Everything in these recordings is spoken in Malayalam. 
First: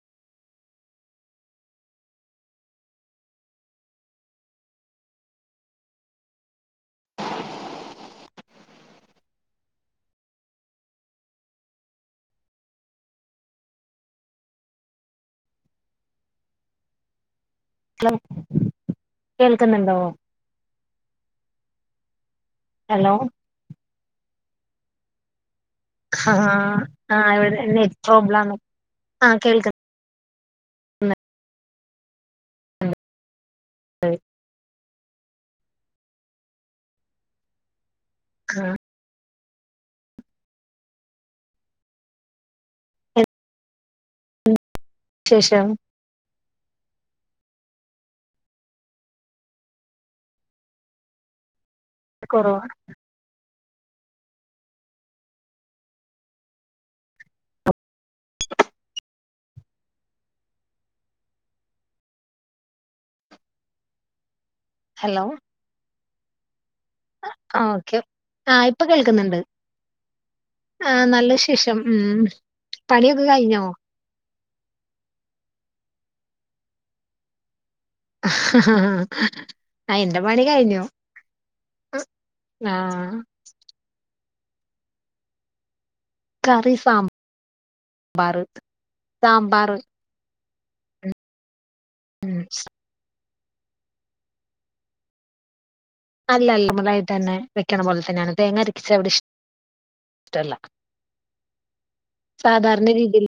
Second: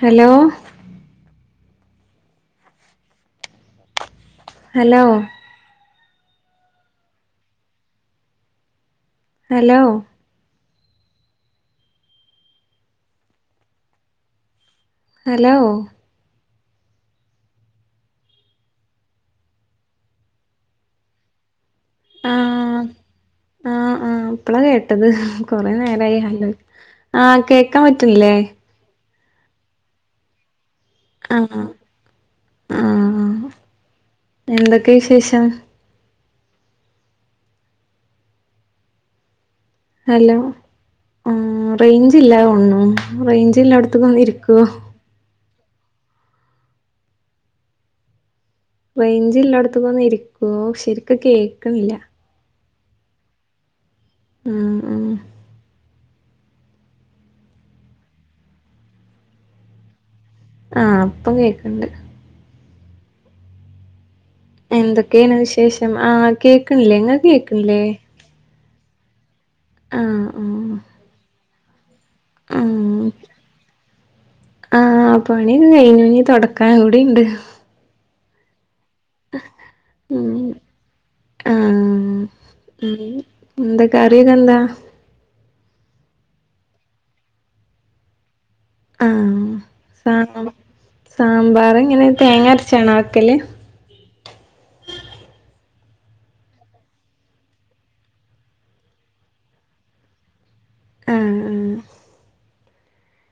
Hello hello hello hello hello കേൾക്കുന്നുണ്ടോ ഹലോ ഇപ്പള കേട്ടത് കൊറേ ആ നേരമായില്ആലോ ആഹ് കേക്കാൻ പറ്റുന്നില്ലേ ആഹ് കേൾക്കണ്ട് ആഹ് ആഹ് എന്തൊകെ ഒക്കെ വിശേഷം ആഹ് ഹലോ ആഹ് റേഞ്ച് ഇല്ല തോന്ന്ണു എന്ത് റേഞ്ച്ല്ല അടത്തേക്ക് രികു ശേഷം റേഞ്ച് ഇല്ലായിടത്ത് ഒന്ന് ഇരിക്കുവ ശരിക്കും കേൾക്കണില്ല കുറവാ ഉം ഉം ആഹ് ഇപ്പൊ കേക്കണ്ട് ഹലോ എന്തൊക്കെയാണ് വിശേഷം ആന് കേക്കണില്ലേ ഇങ്ങാക്ക് കേക്കില്ലേ ആഹ് ഇപ്പൊ കേൾക്കുന്നുണ്ട് ആഹ് ആഹ് ശേഷം ഉം ആഹ് പണിയൊക്കെ കഴിഞ്ഞോ ആഹ് പണിക്കെ കഴിഞ്ഞു ഇനി തൊടക്കാൻ കൂടിണ്ട് [unintelligible] ആഹ് എന്റെ ഉം പണി കഴിഞ്ഞു ആഹ് ആ എന്തൊക്കെ കറിക്കെന്താ കറി സാമ്പാർ ആഹ് സാമ്പാറെങ്ങനെ ഉം തേങ്ങ അരച്ചണ വേക്കല് അല്ല അല്ല മുതായിട്ട് തന്നെ വെക്കണ പോലെ തന്നെയാണ് തേങ്ങ അരച്ചെവിടെ ഇഷ് ഇഷ്ടല്ല ആഹ് ആഹ് സാധാരണ രീതിയിൽ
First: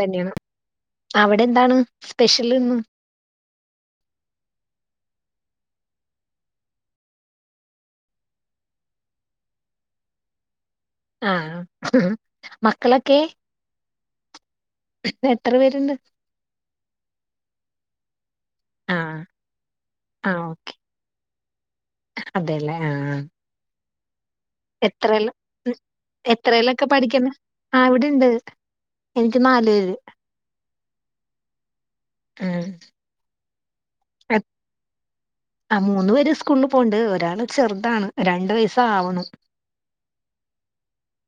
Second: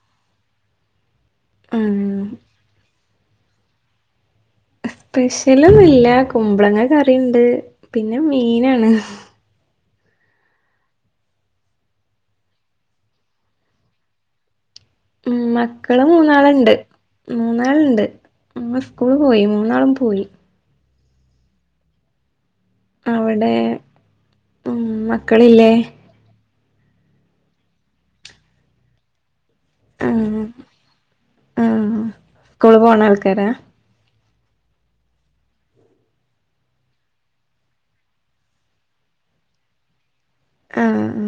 തന്നെയാണ് അവിടെ എന്താണ് ആഹ് സ്പെഷ്യലെന്നും [unintelligible] സ്പെഷ്യലൊന്നുല്ല കുമ്പളങ്ങ കറിയുണ്ട് പിന്നെ മീനാണ് ആഹ് മക്കളൊക്കെ ഉമ് എത്ര പേരുണ്ട് മക്കള് മൂന്നാളുണ്ട് മൂന്നാളുണ്ട് ഇന്ന് സ്കൂൾ ആഹ് പോയി മൂന്നാളും പോയി ആഹ് ഓക്കെ അതെല്ലേ ആഹ് അവിടെ ഉം എത്രല്ലോ മക്കളില്ലേ എത്രല്ലോക്കെ പഠിക്കണ് ആ ഇവിടിണ്ട് ആഹ് ആഹ് സ്കൂളി പോണ ആൾക്കാരാ [unintelligible] ആ മൂന്നു പേര് സ്കൂള് പോണ്ട് ഒരാള് ചെറുതാണ് രണ്ടു വയസ്സ് ആവുണു [inaudible] ആഹ്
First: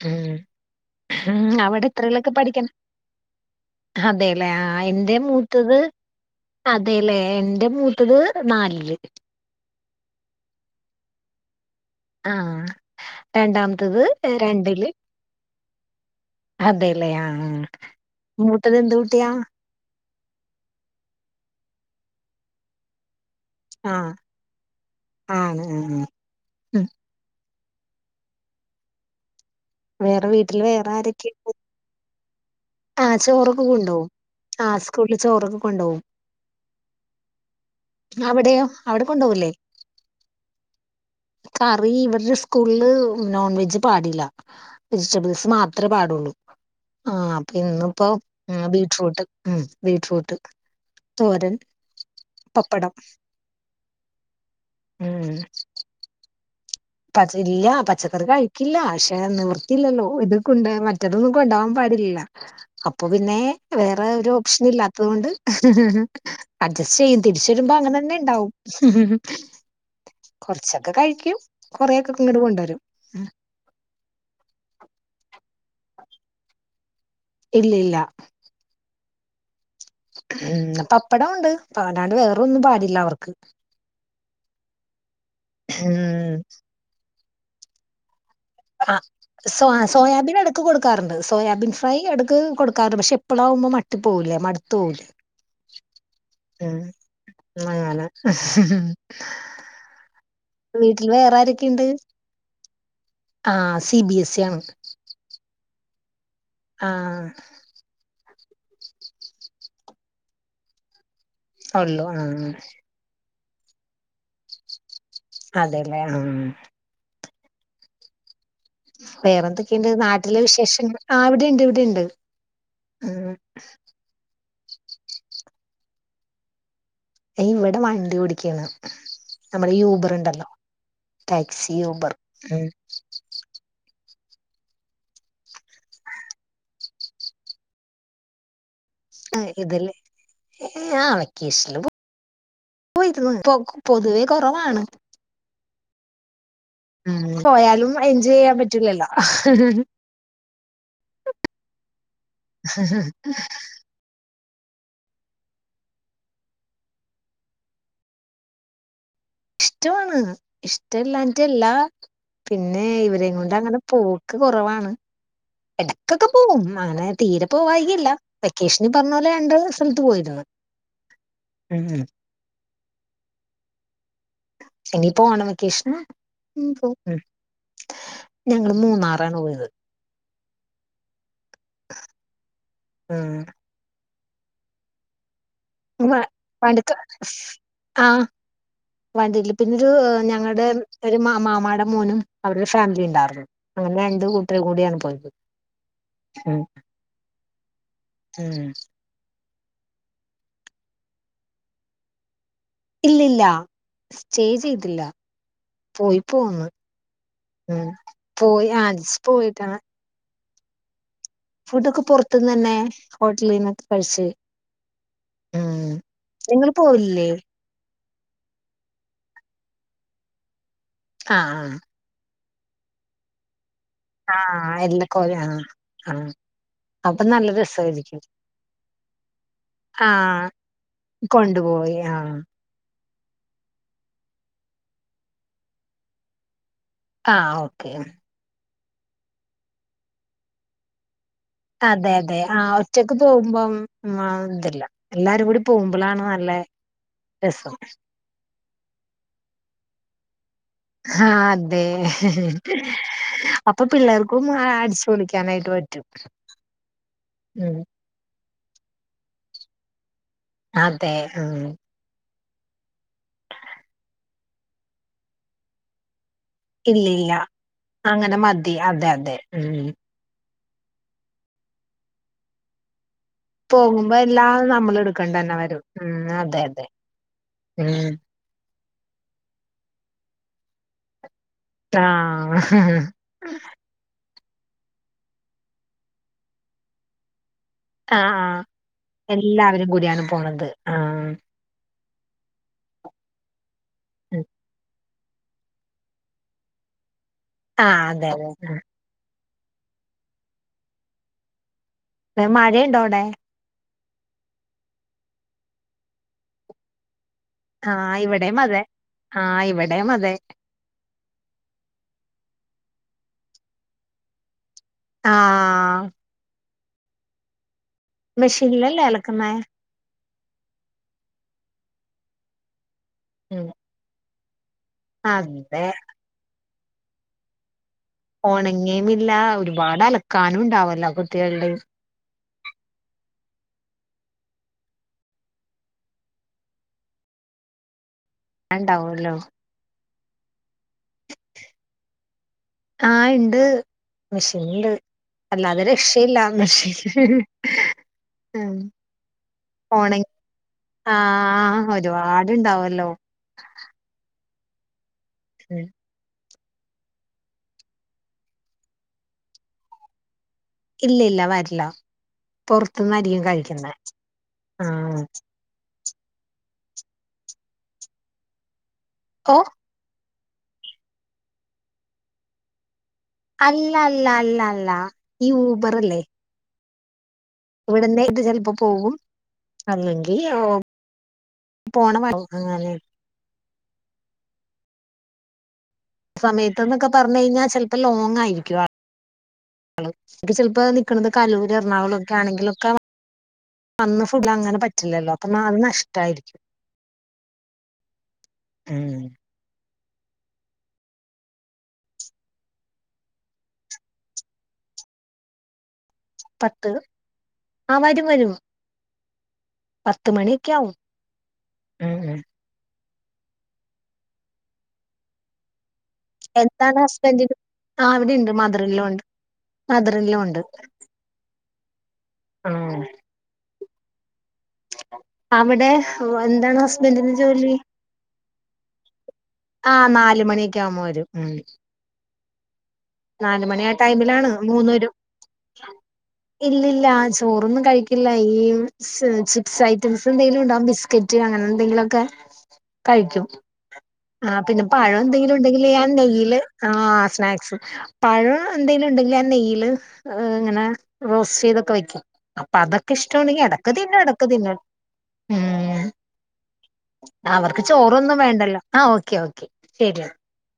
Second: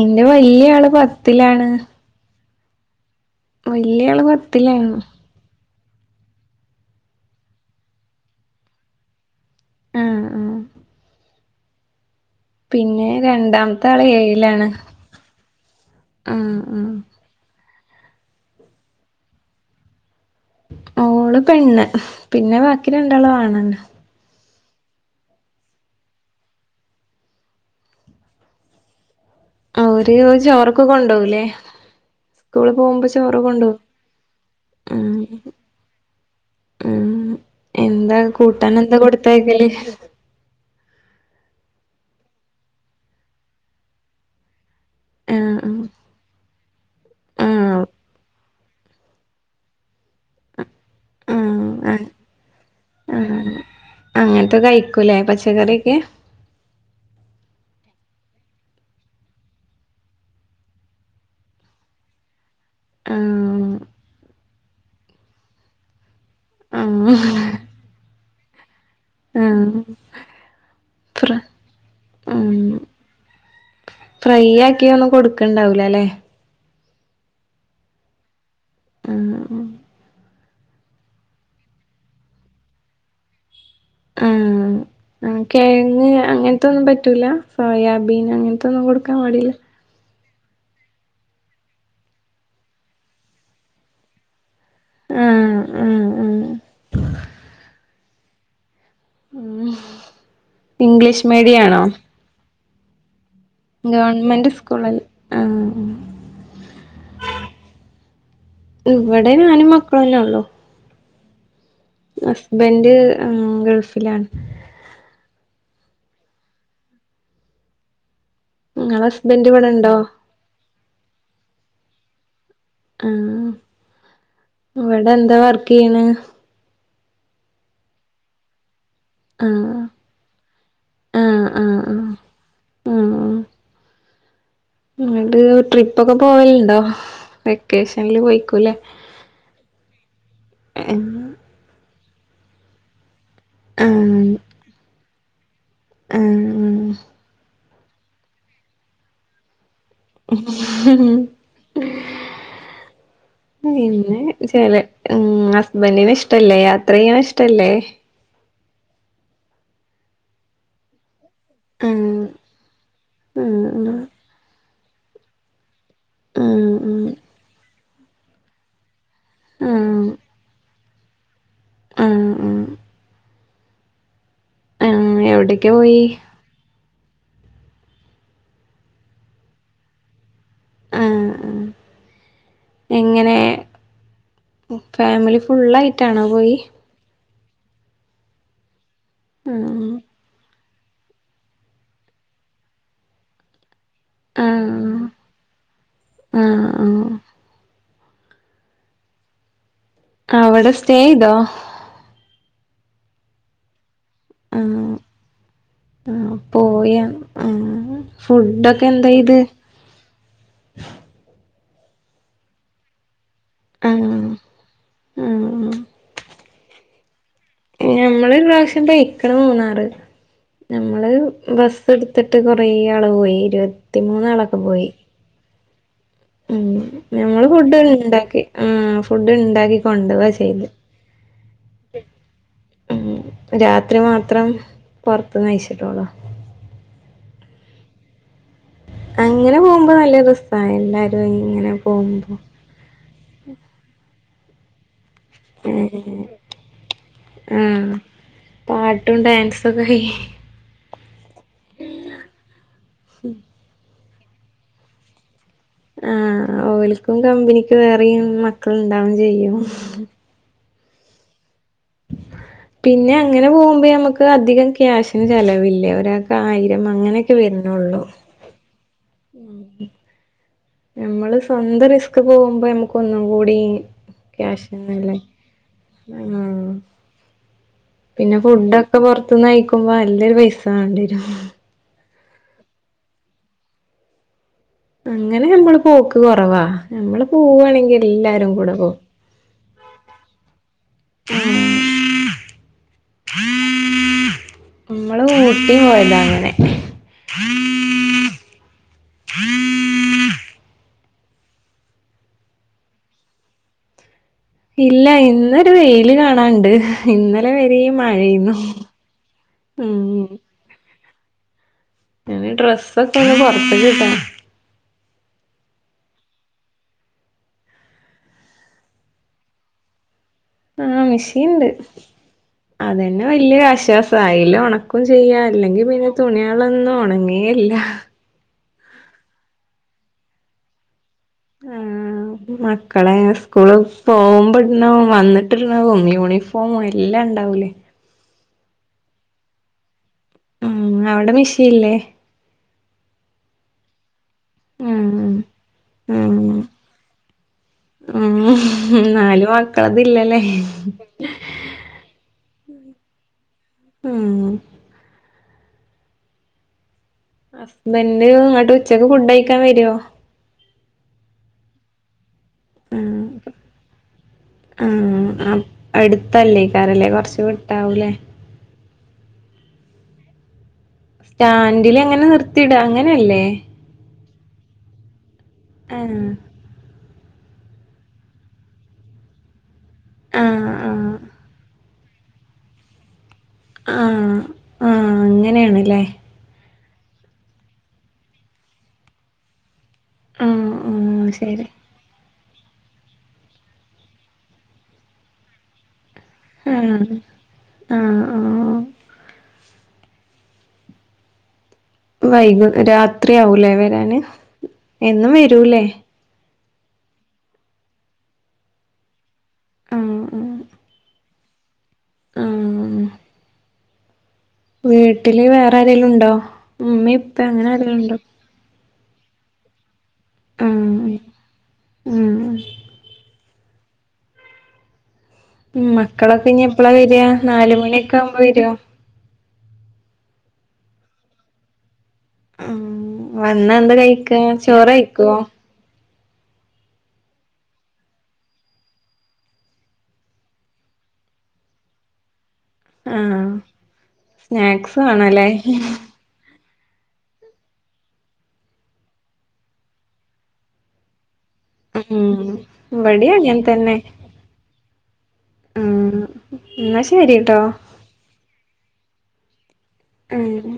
എന്റെ ഉം വല്യാആള് ഉം പത്തിലാണ് അവിടെ എത്രേലൊക്കെ പഠിക്കണെ വല്യ ആള് അതെല്ലേ ആഹ് പത്തിലാണ് എന്റെ മൂത്തത് അതെല്ലേ എൻ്റെ മൂത്തത് നാലില് ആഹ് ആഹ് ആഹ് പിന്നെ രണ്ടാമത്തെ രണ്ടാമത്തത് ആള് ഏഴിലാണ് രണ്ടില് ആഹ് ആഹ് അതെല്ലേ ആഹ് മൂത്തതെന്തു കുട്ടിയാ ഓള് പെണ്ണ് പിന്നെ ബാക്കി രണ്ടാളും ആണ് ആഹ് ആഹ് ഉമ് മ് ഒരു വേറെ വീട്ടില് ചോറൊക്കെ വേറെ കൊണ്ടോകുലേ ആരൊക്കെയുണ്ട് സ്കൂളിപോകുമ്പോ ആ ചോറ് ചോറൊക്കെ കൊുണ്ടോക്കും കൊണ്ടോവും ആ സ്കൂളില് ഉമ് ചോറൊക്കെ കൊണ്ടോവും ഉമ് എന്താ അവിടെയോ കൂട്ടാൻ ഒക്കെ അവിടെ കൊണ്ടോവൂലേ കൊടുത്തയക്കല് കറി ഇവരുടെ സ്കൂളില് നോൺവെജ് പാടില്ല വെജിറ്റബിൾസ് ആഹ് മാത്രെ പാടുള്ളൂ ആഹ് അപ്പ ഇന്നിപ്പോ ബീട്രൂട്ട് ഉമ് ബീട്രൂ ട്ട് തോരൻ ആഹ് ആഹ് പപ്പടം ആ അങ്ങനത്തെ കഴിക്കൂലേ ഉം പച്ചക്കറിയൊക്കെ പച്ച ഇല്ല പച്ചക്കറി കഴിക്കില്ല പക്ഷെ നിവർത്തിയില്ലല്ലോ ഇത് കൊണ്ട് മറ്റെതൊന്നും കൊണ്ടൊവാൻ പാടില്ല അപ്പൊ പിന്നെ ആഹ് വേറെ ഒരു ഓപ്ഷൻ ഇല്ലാത്തതുകൊണ്ട് അഡ്ജസ് ആഹ് ചെയ്യും തിരിച്ചു വരുമ്പോ അങ്ങനെ തന്നെ ഇണ്ടാവും ആഹ് കൊറച്ചൊക്കെ ഫ്ര കഴിക്കും കൊറെയൊക്കെ ഇങ്ങട് ഉം കൊണ്ടുവരും ഫ്രൈ ആക്കിയ ഒന്നും കൊടുക്കെണ്ടാവൂലല്ലേ ഇല്ല ഇല്ല ഉമ് ഉമ് പപ്പടവൊണ്ട് പല്ലാണ്ട് വേറൊന്നും പാടില്ല അവർക്ക് ആഹ് കിഴങ്ങ് ഉം അങ്ങനത്തൊന്നും പറ്റൂല സോയാബീൻ അങ്ങനത്തൊന്നും ആഹ് കൊടുക്കാൻ പാടില്ല സോ സോയാബീ ഇടക്ക് കൊടുക്കാറുണ്ട് സോയാബീൻ ഫ്രൈ എടക്ക് കൊടുക്കാറു പക്ഷെ എപ്പോഴാകുമ്പോ മട്ടി പോപുല്ലെ മടു- തോല് ആഹ് ആഹ് ആഹ് മ് അങ്ങനെ ഉമ് വീട്ടിൽ ഇംഗ്ലീഷ് വേറെ മീഡിയണോ ആരൊക്കെയുണ്ട് ആ C B S E government സ്കൂളൽ ആണ് ആഹ് ഇവിടെ ഞാനും മക്കള് ഒള്ളു ഉള്ളു ആഹ ഗൾഫിലാണ് അതെല്ലേ ആ ആഹ് നിങ്ങളെ വേറെ ഹസ്ബൻഡ് ഇവിടെ എന്തൊക്കെയുണ്ട് ഉണ്ടോ നാട്ടിലെ വിശേഷങ്ങ ആ ഇവിടെയണ്ട് ഇവിടെുണ്ട് ആഹ ആഹ് ഇവിടെ എന്താ വർക്ക് ചെയ്യണ് ദേ ഇവിടെ വണ്ടി ഓടിക്കയാണ് നമ്മുടെ ആഹ് യൂബർുണ്ടല്ലോ ആഹ് ടാക്സി ആഹ് ആഹ് ഊബർ ഉ ഇിട്ട് ട്രിപ്പൊക്കെ പോവലുണ്ടോ വെക്കേഷനിൽ പോയിക്കൂല്ലേ ആ ഇതില് ഏ ആ ആഹ് വെക്കേഷൽ പോ പൊ പൊതുവെ കുറവാണ് ആഹ പോയാലും എൻജോയ് ചെയ്യാൻ പറ്റൂലല്ലോ പിന്നെ [unintelligible] ഹസ്ബൻഡും ഇഷ്ടല്ലേ യാത്ര ചെയ്യാന ഇഷ്ടല്ലേ ഇഷ്ടാണ് ഇഷ്ടമല്ലാറ്റല്ലാ ആഹ് പിന്നെ ഇവര കൊണ്ട് അങ്ങനെ ആഹ് പോൂക്ക് കുറവാണ് ഇടക്കൊക്കെ ആഹ് പോകും ആഹ് അങ്ങനെ തീരെ പോകമായികല്ല വെക്കേഷനി പറഞ്ഞ പോലെ രണ്ട സ്ഥലത്ത് ആഹ് പോയിരരുന്നു ഉം ആഹ് ആഹ് ഇനി പോ ആഹ് ആാണ് എവിടേക്കാ മകേഷ്ന പോയി ഉ പോ ഉ ഞങ്ങള് മൂന്നാറാണ് പോയത് ആ എങ്ങനെ ഉം ഫാമിലി വ ഫുള്ളായിട്ടാണോ പോയി വടുക്ക ആ വണ്ടില്ല ആഹ് പിന്നെരു ഞങ്ങടെ ഒരു മാ മാമാടെ മോനും അവരുടെ ഫാമിലി ഉണ്ടാർന്നു അങ്ങനെ രണ്ട് കൂട്ടര ആഹ് കൂടിയാണ് പോയത് ഉ ആഹ് ഹം ആ അവിടെ സ്റ്റേ ഇതോ ഇല്ലില്ല സ്റ്റേ ആഹ് ചെയ്തില്ല പോയി ആഹ് പോന്ന് പോയ ഉം ആഹ് പോയി ഫുഡൊക്കെ അജച്ച് എന്തായത് പോയിട്ടാണ് ഫുഡൊക്കെ പുറത്തുന്ന് തന്നെ ഹോട്ടലന്നക്ക ആഹ് കഴിിച്ചു ഉ ആഹ് ങ്ങള്ൾ പോയില്ലേ ഞമ്മള് പ്രാവശ്യം തയിക്കണ മൂന്നാറ് നമ്മള് ആ ബസ് എടുത്തിട്ട് ത്ത് കുറ ആള് പോയി ഇരുപ ആഹ എല്ല കൊറേ ആഹ ആഹ ഉ ഞമ്മള് ഫുഡ് ഉണ്ടാക്കി ആ ഫുഡ് ഉണ്ടാക്കി ആ കൊണ്ട പോവാ ചെയ്ത് കൊണ്ടുപോയി ആഹ ഉം രാത്രി മാത്രം പൊറത്ത് കയിച്ചിട്ടോളോ ആഹ ഓക്കെ അങ്ങനെ പോകുമ്പോ നല്ല രസ എല്ലാരക്കും അതെ അതെ ആ ഒച്ചക്ക് പോകുമ്പോം മം ഇതില്ല എല്ലാരും കൂടി ഏഹ് പോകുമ്പോളാണ് നല്ല രസം ആഹ് പാട്ടും ഡാൻസൊക്കെ ക ആഹ അതെ അപ്പൊ പിള്ളേർക്കും അടിച്ചുപൊളിക്ക ആഹ ഓൽക്കും കമ്പനിക്കും ഉം വേറെ മക്കൾ ഇണ്ടാവും ചെയ്യും അതെ ഉം പിന്നെ അങ്ങനെ പോകുമ്പോ നമുക്ക് അധികം ക്യാഷിന് ചെലവില്ലേ ഒരാ ആയിരം ഇല്ല ഇല്ല അങ്ങനെയൊക്കെ വരരുന്നുള്ളൂ അങ്ങനെ അതെ മതി അതെ ഉ നമ്മള് സ്വന്തം റിസ്ക് പോകുമ്പോ നമുക്ക് ഒന്നും കൂടി പോകുമ്പോ എല്ലാം നമ്മൾ ക്യാഷന്നല്ലേ എടുക്കണ്ട തന്നെ വരും ഉം ആ അതെ അതെ ഉം പിന്നെ ഫുഡൊക്കെ പൊറത്തുന്ന് കയിക്കുമ്പോ നല്ലരു പൈസ വാണ്ട്യരും ആഹ അങ്ങനെ നമ്മള് പോക്ക് കൊറവാ നമ്മള് പോവാ ണെങ്കി ആ ആ എല്ലാരും കൂടെ പോവും എല്ലാവരും കൂടിയാണ് പോണത് ആ ഉം ങ്ങള് ഊട്ടി പോയതാ അങ്ങനെ ആ അതെ അതെ ഉം മയേ ണ്ടോ അവടെ ഇല്ല ഇന്നൊരു വെയില് കാണാണ്ട് ഇന്ന് ന്നലെ വരെ ആ മഴേന്നു ഇവിടെയും അതെ ആ ഇവിടെയും മ് അതെ ഞ്ഞ് ഡ്രസ്സൊക്കെ ന്ന് പുറത്ത് ക് ട്ടാ ആ മെഷീൻ ലല്ലേ അലക്കുന്നെ മ് മിഷീണ്ട് അതന്നെ വല്യര് ആശ്വാസാ ആയില് ഒണക്കും ക്കും ചെയ്യാ അല്ലെങ്കി അതെ പിന്നെ തുണിയാളൊന്നും ഒണങ്ങേല്ല ഓണങ്ങേ മില്ല ഒരുപാട് അലക്കാനും ഉണ്ടാവല്ലോ കുട്ടികളുടെ ആ മക്കളെ സ്കൂള് പോവുമ്പൊ ഇട് ണേ വന്നിട്ട് ട്ണതും യൂണിഫോമും എല്ലാം ഉണ്ടാവൂലേ ഇണ്ടാവല്ലോ ഉം അവിടെ മിഷീ ല്ലേ ആ ഇണ്ട് മെഷീൻണ്ട് ഉം അല്ലാതെ ഉം രക്ഷയില്ല മെഷീന് ഉം നാല് മക്കളതില്ല ലേ ആഹ് ഒരുപാടുണ്ടാവല്ലോ മ് [unintelligible] ഹസ്ബൻഡ് ങ്ങട്ട് ഉച്ചക്ക് ഫുഡ് യി ക്കാൻ വരോ ഇല്ല ല്ല വരില്ല ഉം പൊറത്ത്ന്നായിരിക്കും കഴിക്കുന്നെ ആ അടുത്തല്ലേ കാരല്ലേ കൊറച്ച് വിട്ടാവൂലേ ഓ സ്റ്റാൻഡില് ങ്ങനെ നിർത്തിടാ അല്ല ല്ല ല്ല ല്ല ഈ ഊബറ്ല്ലേ ആഹ് ഇവിട്ന്ന് ഇത് ചൽപ്പം പോക്കും അല്ലെങ്കി ഓ ആഹ് ആഹ് പോണ [inaudible] അങ്ങനെ ണ് ആ ആ അങ്ങനെണ്ല്ലേ സമയത്ത്ന്നൊക്കെ പറഞ്ഞ്കഴിഞ്ഞാ ചൽപ്പോ ലോങ്ങ് ആയിരിക്കും ഇത് ആഹ് ചലപ്പോ നിക്ക്ണത് ആഹ് ശരി കലൂര് എറണാകുളം ക്കാണെങ്കിലെ ക്കെ വന്ന് ഫുഡ് അങ്ങനെ പറ്റില്ലല്ലോ പ്പോ നാ നഷ് ആ ആആ ഉം വൈകും രാത്രിയാവൂലേ വരാന് എന്നും വരൂലേ പത്ത് ആ വരും വരും പത്ത് മണിക്കെയാവും ആ ആ വീട്ടില് വേറെ ആരെങ്കിലും ഉണ്ടോ എന്താണ് ഉമ്മീ ഇപ്പ ഹസ്ബൻഡിന് അങ്ങനെ ആ ആരെങ്കിലുണ്ടോ അവിടെ ഉണ്ട് മദർ ലോ ണ്ട് മദർ ഇൻ ലോ ഇണ്ട് ആഹ് ഉം ആ അവിടെ മക്കളൊക്കെ ഇനി എന്താണ് എപ്പളാ വരാ ഹസ്ബൻഡിന് ജോലി നാല് മണിയൊക്കെ ആവുമ്പോ വരോ? ആ നാല് മണിയൊക്കെ ആവുമ്പോ വരും ഉം ആഹ് നാല് വന്നാ മണി ആ എന്താ കഴിക്കാ ടൈമിലാണ് ചോറ് മൂന്നെ രു കഴിക്കോ ഇല്ലല്ല ചോറൊന്നും കഴിക്കില്ല ഈ ച് ചിപ്സ് ഐറ്റംസ് എന്തെലും ഇണ്ടാവും ബിസ് കെറ്റ് അങ്ങനെന്തെങ്കിലൊക്കെ കഴിക്കും ആഹ് ആ പിന്നെ സ്നാക്സ് പഴം വേണല്ലേ എന്തെങ്കിലും ഉണ്ടെങ്കില് ആ നെയ്യി ല് ആ സ്നാക്സ് പഴം എന്തെലും ഉണ്ടെങ്കില് ആ നെയ്യില് ഇങ്ങനെ റോസ്റ്റ് ചെയ്തൊക്കെ വെക്കും ഉം അപ്പ അതൊക്കെ ഇവിടേം ഇഷ്ടണ്ടെങ്കി അതെക്കെ തിന്നും എടക്ക് തിന്നാ ഉം ഇന്നാ ശരിട്ടോ അവർക്ക് ചോറൊന്നും വേണ്ടല്ലോ ആ ഓക്കെ ഓക്കെ ശരി മ്